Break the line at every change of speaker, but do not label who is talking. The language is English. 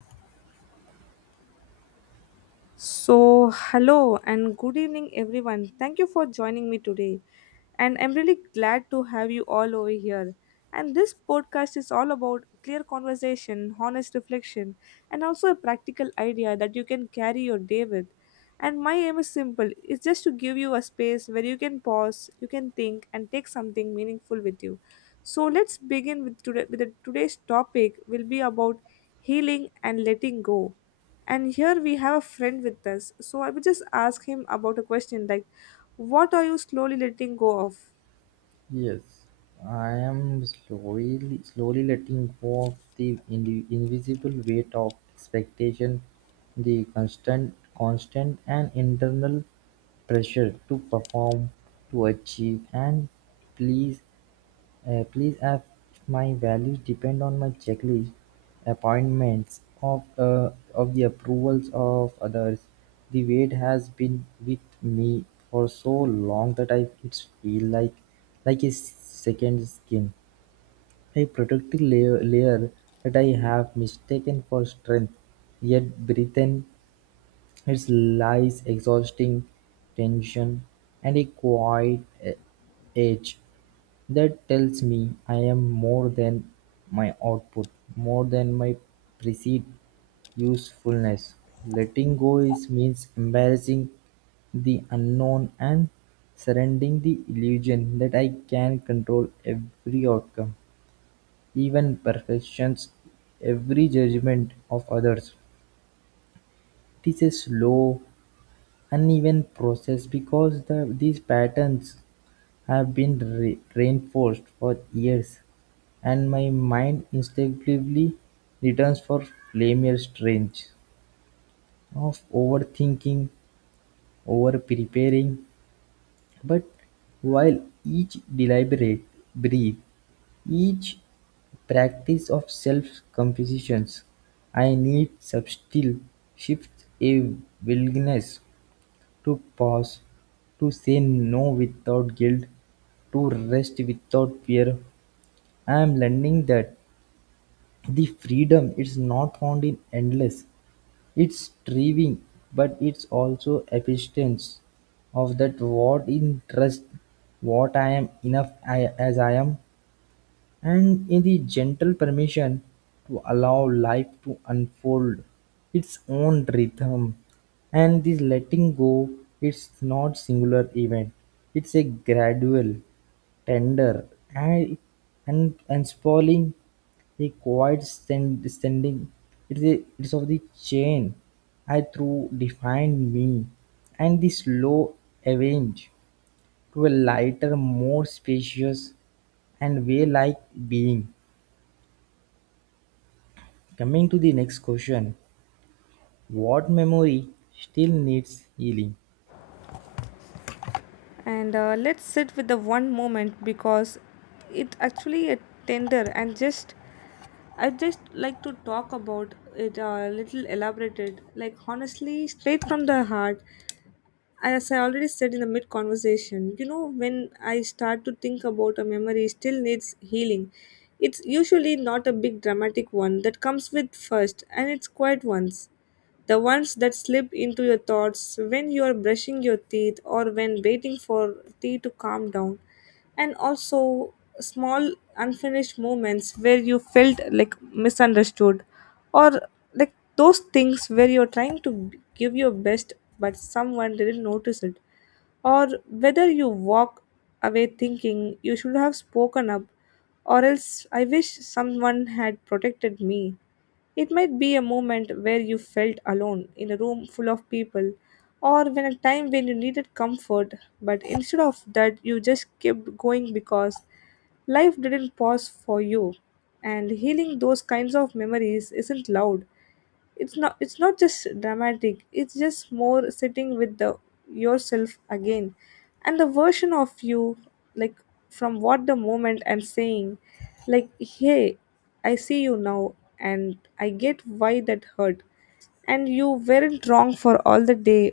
So, hello and good evening, everyone. Thank you for joining me today. And I'm really glad to have you all over here. And this podcast is all about clear conversation, honest reflection, and also a practical idea that you can carry your day with. And my aim is simple, it's just to give you a space where you can pause, you can think, and take something meaningful with you. So let's begin with today. Today's topic will be about healing and letting go. And here we have a friend with us. So I will just ask him about a question like, "What are you slowly letting go of?"
Yes, I am slowly letting go of the invisible weight of expectation, the constant and internal pressure to perform, to achieve, and please please have my values depend on my checklist, appointments, of the approvals of others. The weight has been with me for so long that I it's feel like a second skin, a protective layer that I have mistaken for strength. Yet breathing its lies, exhausting tension, and a quiet edge. That tells me I am more than my output, more than my perceived usefulness. Letting go is means embracing the unknown and surrendering the illusion that I can control every outcome, even perfections, every judgment of others. It is a slow, uneven process because these patterns have been reinforced for years, and my mind instinctively returns for familiar strange of overthinking, over preparing. But while each deliberate breathe, each practice of self compositions, I need subtle shifts, a willingness to pause, to say no without guilt, to rest without fear. I am learning that the freedom is not found in endless, it's striving, but it's also acceptance of that what in trust, what I am enough I, as I am, and in the gentle permission to allow life to unfold its own rhythm. And this letting go it's not singular event, it's a gradual, tender, and and spalling a quiet standing it is, a, it is of the chain I through defined me and the slow avenge to a lighter, more spacious, and way like being. Coming to the next question, what memory still needs healing?
and Let's sit with the one moment because it actually a tender and just I just like to talk about it a little elaborated, like honestly straight from the heart. As I already said in the mid conversation, you know, when I start to think about a memory still needs healing, it's usually not a big dramatic one that comes with first, and it's quiet ones. The ones that slip into your thoughts when you are brushing your teeth or when waiting for tea to calm down. And also small unfinished moments where you felt like misunderstood, or like those things where you're trying to give your best but someone didn't notice it, or whether you walk away thinking you should have spoken up, or else I wish someone had protected me. It might be a moment where you felt alone in a room full of people, or when a time when you needed comfort, but instead of that, you just kept going because life didn't pause for you. And healing those kinds of memories isn't loud. It's not just dramatic, it's just more sitting with the yourself again and the version of you, like from what the moment and saying like, hey, I see you now, and I get why that hurt, and you weren't wrong for all the day